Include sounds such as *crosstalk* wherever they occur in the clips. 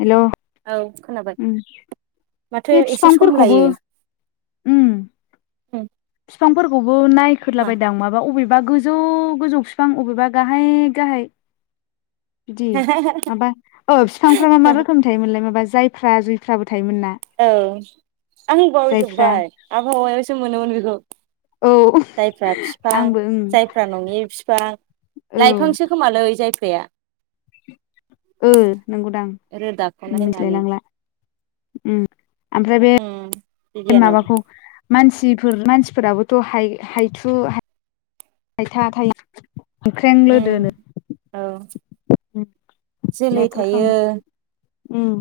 हेल' उम औ खोनाबाय माथो बे एसे सम बिफांफोरखौबो लायो। *inaudible* उम बिफांफोरखौबो मा नायख्रलाबायदां माबा अबे बा गोजौ गोजौ बिफां बबेबा गाहाय गाहाय इदि ओमफाय ओ बिफांफ्रा मा मा रोखोमनि थायोमोनलाय माबा जायफ्रा जुफ्राबो औ आं बाव जायफ्रा जोब्बाय आबहावायावसो मोनोमोन बेखौ औ जायफ्रा बिफां आंबो ओं जायफ्रा नंङि बिफां औ लाइफांसो खोमालै *unintelligible* ओ नंगौदां रोदाखौ मिथिलाय नायनानै लांला उम ओमफ्राय बे उम माबाखौ *unintelligible* मानसिफोर मानसिफोराबोथय हाय-हाय हायथु हायथा थायो ना हामख्रें उम लोदोनो औ जोलै अनेक थायो रोखोमनि उम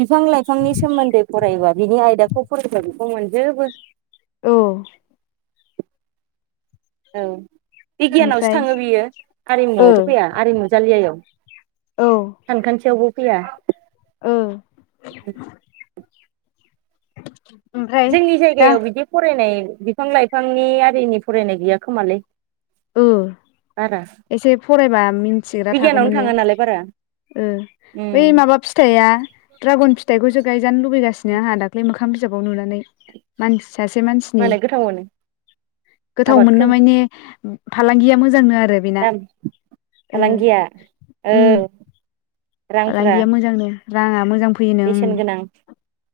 बिफां लाइफांनि सोमोन्दै फरायोबा बिनि आयदाखौ फरायोंबा बेखौ मोनजोबो औ औ बिगियानावसो ओमफ्राय थाङो बियो ओ आरिमुआवथ फैया आरिमु जालियायाव औ ओ सानखान्थियावबो फैया *unintelligible* जोंनि दा जायगायाव बिदि फरायनाय बिफां लाइफांनि आरिनि फरायनाय गैया खोमालै उम बारा एसे फरायबा मिथिग्रा बिगियानावनो थागौमोन ने थाङा नालाय बारा ओ बै उम माबा फिथाइआ द्रागन फ थखौसो गायजानो लुबैगासिनो आंहा दाख्लै मोखां बिजाबाव नुनानै मानसि सासे मानसिनि मालाय गोथाव मोनो गोथाव मोननो आबादखौ माने फालांगिया मोजांनो आरो बेना दाम फालांगिया औ रांफ्रा फालांगिया मोजांनो राङा मोजां फैयोनो उम बेसेन गोनां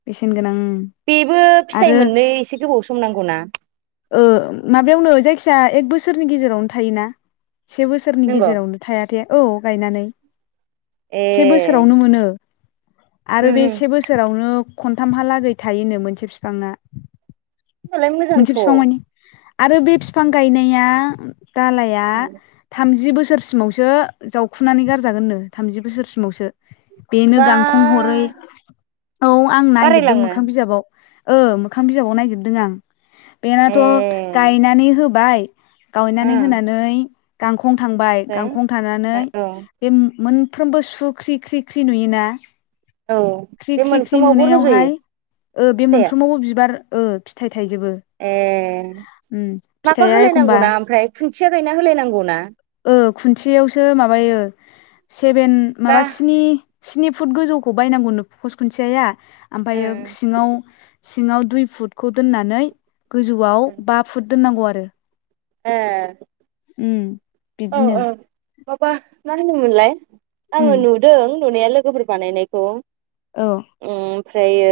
बेसेन गोनां ओम बेबो फिथाइ मोननो एसे गोबाव सम नांगौना? ओ माबायावनो जायखिया एक बोसोरनि गेजेरावनो थायोना से बोसोरनि नंगौ गेजेरावनो थायाथे औ गायनानै ए से बोसोरावनो मोनो आरो बे उम से बोसोरावनो खनथामहालागै थायोनो मोनसे बिफांङा ओमबालाय मोजांथ बिफां आरो बे बिफां गायनाया दालाया थामजि बोसो बोसोरसिमावसो जावखुनानै गारजागोननो थामजि बोसोरसिमावसो बेनो बा गांखं हरै औ आं नायजोबदों बारायलाङो मोखां बिजाबाव ओ मोखां बिजाबाव नायजोबदों आं बेनाथ ए गायनानै होबाय गायनानै ओम होनानै गांखं थांबाय ओमफ्राय गांखं थानानै औ बे मोन फ्रोमबो सु ख्रि ख्रि ख्रि नुयोना। औ ख्रि बे ख्रि ख्रि मोनफ्रोमावबो रज'यो नुनायावहाय ओ बे मो फिथाइया ओ फिथाइ थाइजोबो ए उम माबा फिथाइआ एखमबा होलायनांगौनाा ओमफ्राय खुन्थिया गायना होलायनांगौ ना ओ खुन्सेयावसो माबायो सेभेन गा माबा स्नि स्नि फुट गोजौखौ बायनांगौनो पस खुन्थियाया ओमफ्रायो सिङाव सिङाव दुइ फुटखौ दोननानै गोजौआव बा फुट दोननांगौ आरो ए उम औ बिदिनो औ माबा मा होनोमोनलाय उम आङो नुदों नुनाया लोगोफोर बानायनायखौ औ ओमफ्रायो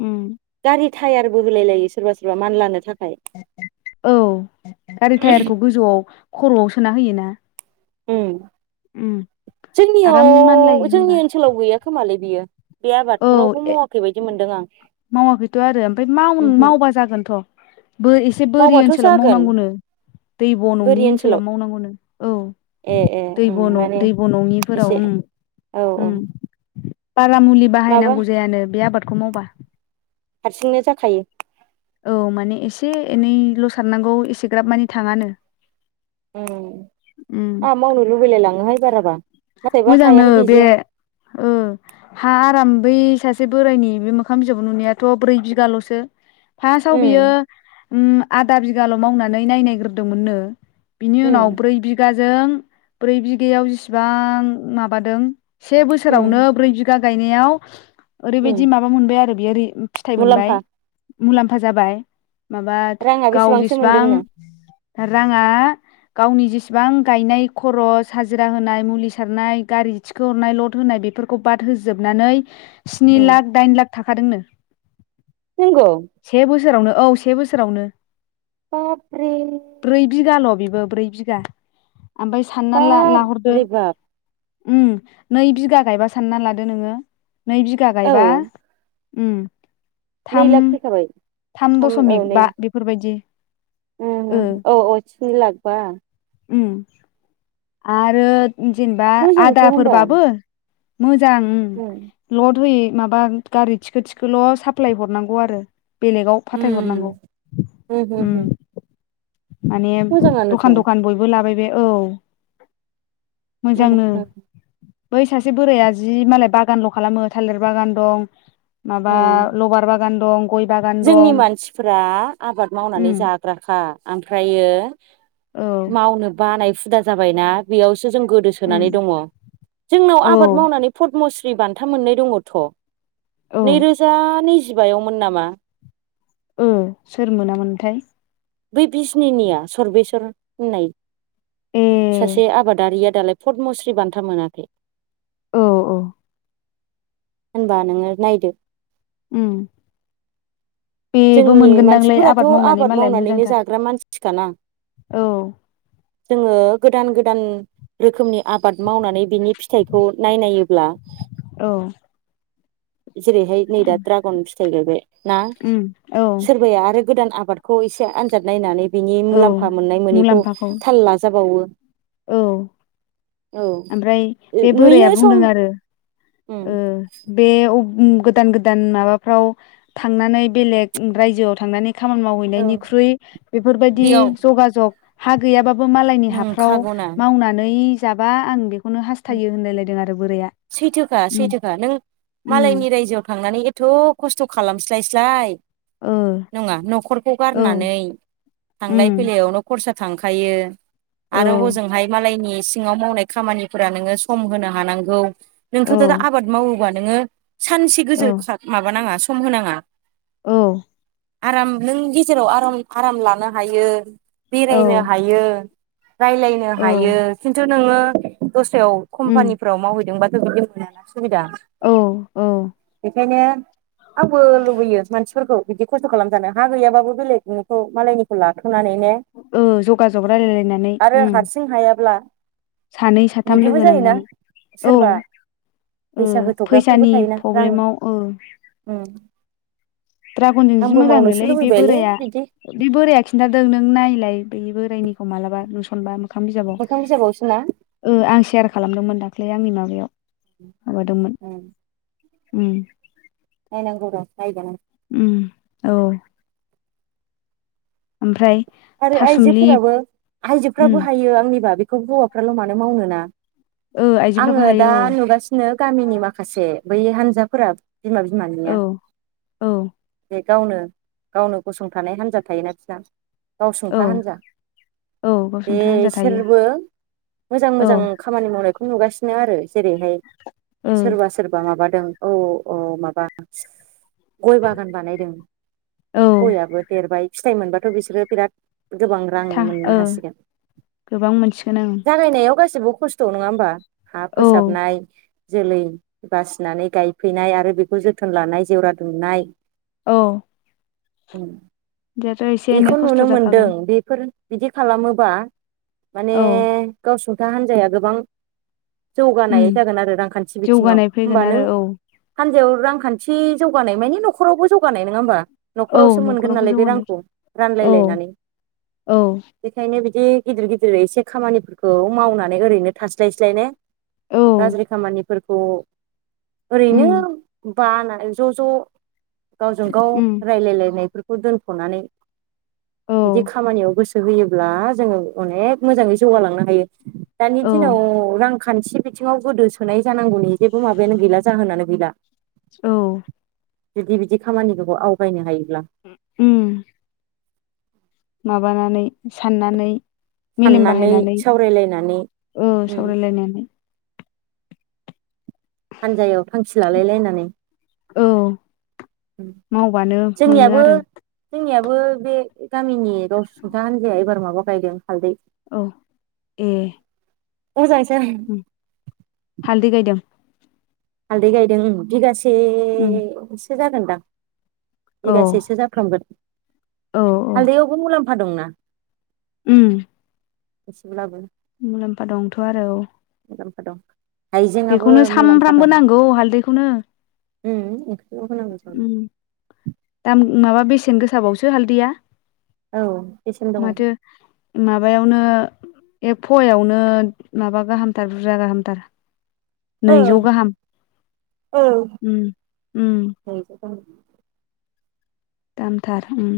उम गारि थायारबो होलाय लायो सोरबा सोरबा मान लानो थाख औ गारि टायारखौ गोजौआव खर'आव सोना होयो ना ओं आराम मानलायो जोंनियाव होमबा जोंनि ओनसोलाव गैया खोमालाय बियो। बे औ आबादखौ रावबो ए मावाखै बायदि मोनदों आं मावाखैथ' आरो ओमफ्राय माव ओहो मावबा जागोनथ' बो एसे बोरि ओनसोलाव मावनांगौनो दै ब' नङि ओनसोलाव मावनांगौनो औ ए ए उम दैब' न माने दैब' नङिफोराव एसे उम औ औ उम बारा मुलि माबा बाहायनांगौ जायानो बे आबादखौ मावबा हारसिंनो जाखायो औ माने एसे एनैल' सारनांगौ एसेग्राब मानि थांङानो ओं आंहा मावनो लुबैलाय लाङोहाय बाराबा नाथायबा मोजांनो हायानो बे गैजाया ओ हा आराम बै सासे बोराइनि बे मोखां बिजाब नुनायाथ' ब्रै बिगाल'सो फास्तआव उम बियो उम आदा बिगाल' मावनानै नायनायग्रोदोंमोननो बिनि उम उनाव ब्रै बिगाजों ब्रै बिगायाव जिसिबां माबादों से बोसोरावनो उम ब्रै बिगा गायनायाव उम ओरैबायदि माबा मोनबाय आरो बियो रि फिथाइ मोनबाय मुलाम्फा मुलाम्फा जाबाय माबा राङा गाव बेसेबांसो जेसेबां मोनदोंनो राङा गावनि जेसेबां गायनाय खर'स हाजिरा होनाय मुलि सारनाय गारि थिखोहरनाय लड होनाय बेफोरखौ बाद होजोबनानै स्नि उम लाख दाइन लाख थाखादोंनो नंगौ से बोसोरावनो औ से बोसोरावनो बाप्रे ब्रै बिगाल' ब्रै बिघा ओमफ्राय सानना लाहरदो बाबरे बाब उम नै बिगा गायबा सानना लादो नोङो नै बिगा औ गायबा उम नै थाम लाख फैखाबाय थाम औ दसमिक नै बा बेफोरबायदि ओ औ औ सनि लागबा *inaudible* उम आरो जेनेबा मोजांथ' होमबा आदाफोरबाबो मो मोजां उम लद होयै माबा गारि थिखो थिखोल' साप्लाय हरनांगौ आरो बेलेगाव फाथायहरनांगौ उम हो उम हो माने मोजाङानोथ' दखान दखान बयबो लाबाय बे औ मोजांनो *inaudible* बै सासे बोराइआ जि मालाय बागानल' खालामो थालिर बागान दं माबा उम लबार बाग बागान दं गय बागान जोंनि दं मानसिफोरा आबाद मावनानै उम जाग्राखा ओमफ्रायो औ मावनो बानाय हुदा जाबायना बेयावसो जों उम गोदोसोनानै दङ जोंनाव औ आबाद मावनानै फदमस्रि बान्था मोननाय दङथ' औ नैरोजा नैजिबायावमोन नामा। औ सोर मोनामोनथाय। बै बिजिनिनिया सरबेस्वर होननाय ए सासे आबादारिया। दालाय फदमस्रि बान्था मोनाखै। औ औ। होनबा नोङो नायदो उम। बेबो जोंनि मोनगोनदांलै मानसिफोराथ' आबाद मावनानै मालाय मावनानैनो मोजांथार। जाग्रा मानसिखाना औ। जोङो गोदान गोदान रोखोमनि आबाद मावनानै बिनि फिथाइखौ नायनायोब्ला औ जेरैहाय नै दा ड्रागन फिथाइ गायबाय ना उम औ सोरबाया बे गोदान आबादखौ एसे आनजाद नायनानै बिनि औ मुलाम्फा मोननाय मोनैखौ मुलाम्फाखौ थाल लाजाबावो। औ औ ओमफ्राय बे बोराया नुयो सम बुंदों आरो। उम ओ बे गोदान गोदान माबाफ्राव थांनानै बेलेग रायजोआव थांनानै खामानि औ मावहैनायनिख्रुइ बेफोर बायदि बेयाव जगा जग हा गैया बाबो बो मालायनि हाफ्राव नोंखागौना मावनानै जाबा आं बेखौनो हास्थायो होनलायलायदों आरो बोराइया। सैथोखा सैथोखा नों मालायनि रायजोआव थांनानै एथ' खस्थ' खालामस्लाय स्लाय ओ नङा न'खरखौ औ गारनानै थांलाय उम फैलायावनो खरसा थांखायो औ आरो हजोंहाय मालायनि सिङाव मावनाय खामानिफोरा नोङो सम होनो हानांगौ औ नोंथ' दा आबाद मावोबा नोङो सानसे औ गोजौ माबानाङा सम होनाङा औ। आराम नों गेजेराव आराम आराम लानो हायो औ बेरायनो हायो। रायलायनो हायो औ खिन्थु नोङो दस्रायाव उम कम्पानिफोराव मावहैदोंबाथ' बिदि मोनाना। औ औ। ओंखायनो आंबो लुबैयो मानसिफोरखौ बिदि खस्थ' खालामजानो हा गैयाबाबो बेलेग नखौ मालायनिखौ लागोन। नानैनो ओ जगाजग रायलायलायनानै आरो उम हारसिं हायाब्ला सानै साथाम बिदिबो लोगो जायोना नांनानै औ सोरबा ओ फैसा होथ'ग्राफोरबो फैसानि थायोना रां प्रब्लेमाव ओ उम ड्रागनजों जि आंबो मोजांनोलै मावनोसो बे लुबैबायलै बोराया बिदि बे बोराइाया खिन्थादों नों नायलाय बे बोरायनि खौ मालाबा नुसनबा मोखां बिजाबाव मोखां बिजाबावसोना ओ आं सेयार खालामदोंमोन दां दाख्लै आंनि माबायाव माबादोंमोन उम। उम। नायनां गौ र' नायगोन आं। उम औ। ओमफ्राय आरो थासुमलि आइजोफोराबो उम आइजोफ्राबो हायो आंनिबा बेखौ हौवाफ्राल' मानो मावनो ना ओ आइजोफ्राबो आङो दा हायो नुगासिनो गामिनि माखासे बै हान्जाफोरा बिमा बिमा औ निया औ ए गावनो गावनो गसंथानाय हान्जा थायोना बिसिना‌ गाव औ सुंथा हान्जा। औ बे गावसुंथा हान्जा थायो इसोरबो मोजां औ मोजां खामानि मावनायखौ नुगासिनो आरो जेरैहाय ओ सोरबा सोरबा माबा दों औ औ औ माबा गय बागान बानायदों औ गययाबो देरबाय फिथाइ मोनबाथ' बिसोरो बिराद गोबां रां था मोननो ओ हासिगोन गोबां मोनसिगोन जागायनायाव गासै बो खस्थ' नङा होमबा हा ओं फोसाबनाय। जोलै बासिनानै गायफैनाय आरो बेखौ जोथोन लानाय जेवरा दुमनाय औ उम दाथ' एसे एनै बेखौ खस्थ' नुनो मोनदों जाखागोन बेफोर बिदि खालामोबा माने औ गाव सुंथा हान्जाया गोबां उम जौगानाय जागोन आरो रांखान्थि बिथिङाव जौगानाय फैगोन होमबा आरो नों औ हानजायाव रांखान्थि जौगानाय मानि न'खरावबो जौगानाय नङा होमबा औ न'खरावसो मोनगोन न'खरावबो नालाय बे जौगानाय रांखौ औ रानलायलायनानै औ बेखायनो बिदि गिदिर गिदिर एसे खामानिफोरखौ मावनानै ओरैनो थास्लायस्लाय ने औ गाज्रि खामानिफोरखौ ओरैनो उम बा ज' ज' गावजों गाव उम रायलायलायनायफोरखौ दोनथ'नानै औ बिदि खामानियाव गोसो होयोब्ला जोङो अनेख मोजाङै जौगालांनो हायो। दानि औ दिनाव रां खान्थि बिथिङाव गोदो सोनाय जानांगौनि जेबो माबायानो गैला जाहोनानो गैला। औ बिदि बिदि खामानिखौफोरखौ आवगायनो हायो। होम माबानानै साननानै मेलेम साननानै बाहायनानै सावरायलायनानै औ उम सावरायलायनानै हानजायाव थांखि लालाय लायनानै औ मावबानो मोनो जोंनियाबो आरो जोंनियाबो बे गामिनि राव सुंथा हान्जाया एबार माबा गायदों हालदै औ ए मोजांसो हालदै गायदों हालदै गायदों उम बिगासेसो जागोनदां। औ बिगासेसो जाफ्रामगोन औ औ हालदैआवबो मुलाम्फा दंना। उम एसेब्लाबो मुलाम्फा दंथ' आरो मुलाम्फा दं हाइजेंआबो बेखौनो मुलाम्फा सामफ्रामबो दं नांगौ हालदैखौनो उम *inaudible* उम दाम माबा बेसेन ‌गोसाबावसो हालदैया औ बेसेन दङ माथो माबायाव नो एक पवायावनो माबा गाहामथार बुरजा गाहामथार। औ नैजौ गाहाम औ ओम ओम- *inaudible* दामथार ओम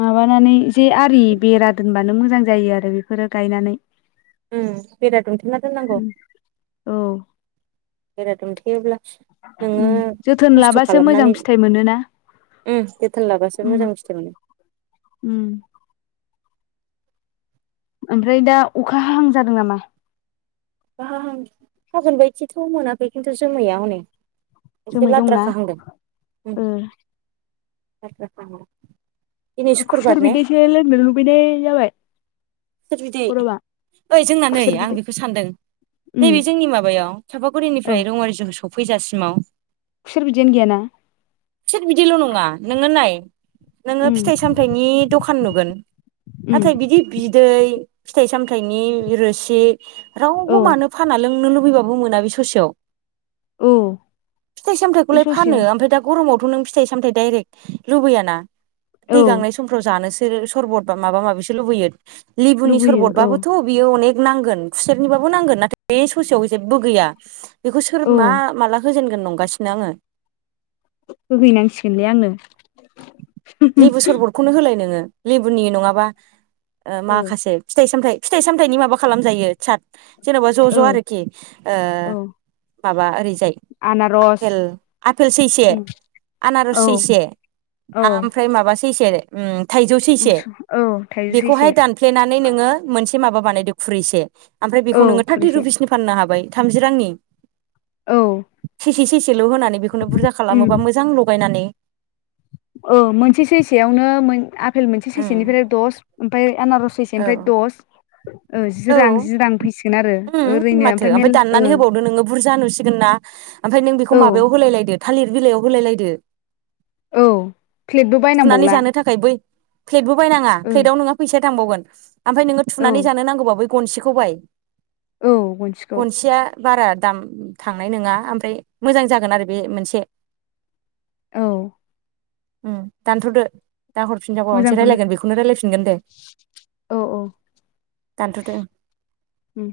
माबानानै जे आरि बेरा दोनबानो मोजां जायो आरो बेफोरो गायनानै उम बेरा दुमथेना दोननांगौ। उम औ बेेरा दोमथेयोब्ला ओम जोथोन लाबासो मोजां फिथाइ मोनोना। ओम जोथोन लाबासो उम मोजां फिथाइ मोनो। उम ओमफ्राय दा अखा हाहां जादों नामा? गाह हागोन बायदिथ' मोनाखै खिन्थु जोमैया हनै एसे जोमै दंना लाद्राखाहांदों ओ लाद्राखाहां खुसेर बिदैसो लोंनो लुबैनाय जाबाय। सोर बिदि गरमआ ओइ जोंना नै खुसेर आं बिदै बेखौ सानदों उम नैबे जोंनि माबायाव औ चापागुरिनिफ्राय रौमारिसिम सफ फैसासिमाव बिदैयानो गैयाना खुसेर बिदैल' नङा नोनो नाय नोङो उम फिथाइ सामथायाइनि दखान नुगोन उम नाथाय बिदि बि बिदै फिथाइ सामथनि रोसि रावबो औ मानो फाना लोंनो लु बैबाबो मोना बै ससेयाव औ फिथाय बे सामथायखौलाय फानो ससेयाव ओमफ्राय दा गरमाव नों फिथाइ सामथाइ दडाइरेक्ट लुबैयाना दै औ गांनाय समफ्राव जानोसो सरबत बा माबा माबिसो लुबैयो लेबुनि लुबैयो औ सरबतबाबोथ' बियो अनेक नांगोन खुसेरनिबाबो नांगोन नाथाय बे ससेयाव जेबो गैया बेखौ सोर औ मा माला होजेन गोन नंगासिनो आङो होहैनांसिगोनलै आंनो लेबु सरबतखौनो होलाय नोङो लेबुनि नङाबा ओ माखासे फिथाइ सामथाय फिथाइ सामथायाइनि माबा खालामजायो साद जेन'बा ज' ज' आरोखि ओ औ माबा ओरैजाय आनारस आपेल आपेल सैसे आनारस औ सैसे औ ओमफ्राय माबा सैसे उम थाइजौ सैसे मुसु औ थाइजौ बेखौहाय सैसे दानफ्लेनानै नोङो मोन से माबा बानायदो खुरैसे ओमफ्राय औ बेखौ नोङो थार्टि खुरैसे रुपिसनि फाननो हाबाय थामजि रांनि औ सैसे सैसेल' होनानै बेखौनो बुरजा खालामोबा उम मोजां लगायनानै औ मोनसे सैसेयावनो आफपेल मोनसे उम सैसेनिफ्राय दस ओमफ्राय आनारस सैसे औ ओमफ्राय दस ओ जि रां औ जि रां फैसिगोन आरो ओरै उम माथो ओमफ्राय दाननानै होबावदो नोङो बुरजा नुसिगोन ना ओमफ्राय नों बेखौ औ माबायाव होलायलायदो थालिर बिलाइयाव होलाय लायदो औ प्लेटबो थुनानै बायनांबावला जानो थाखाय बै प्लेटबो बायनाङा ओ प्लेटआव नोंहा फैसा थांबावगोन आमफ्राय नोङो औ थुनानै जानो नांगौबा बै गनसेखौ बाय औ गनसिखौ गनसेया बारा दाम थांनाय नङा ओमफ्राय मोजां जागोन आरो बे मोनसे औ उम दानथ'दो दा हरफिनबा माबा मोनसे मोजांखौनो रायलायगोन बेखौनो रायलायफिनगोन दे औ औ दान्थदो ओं उम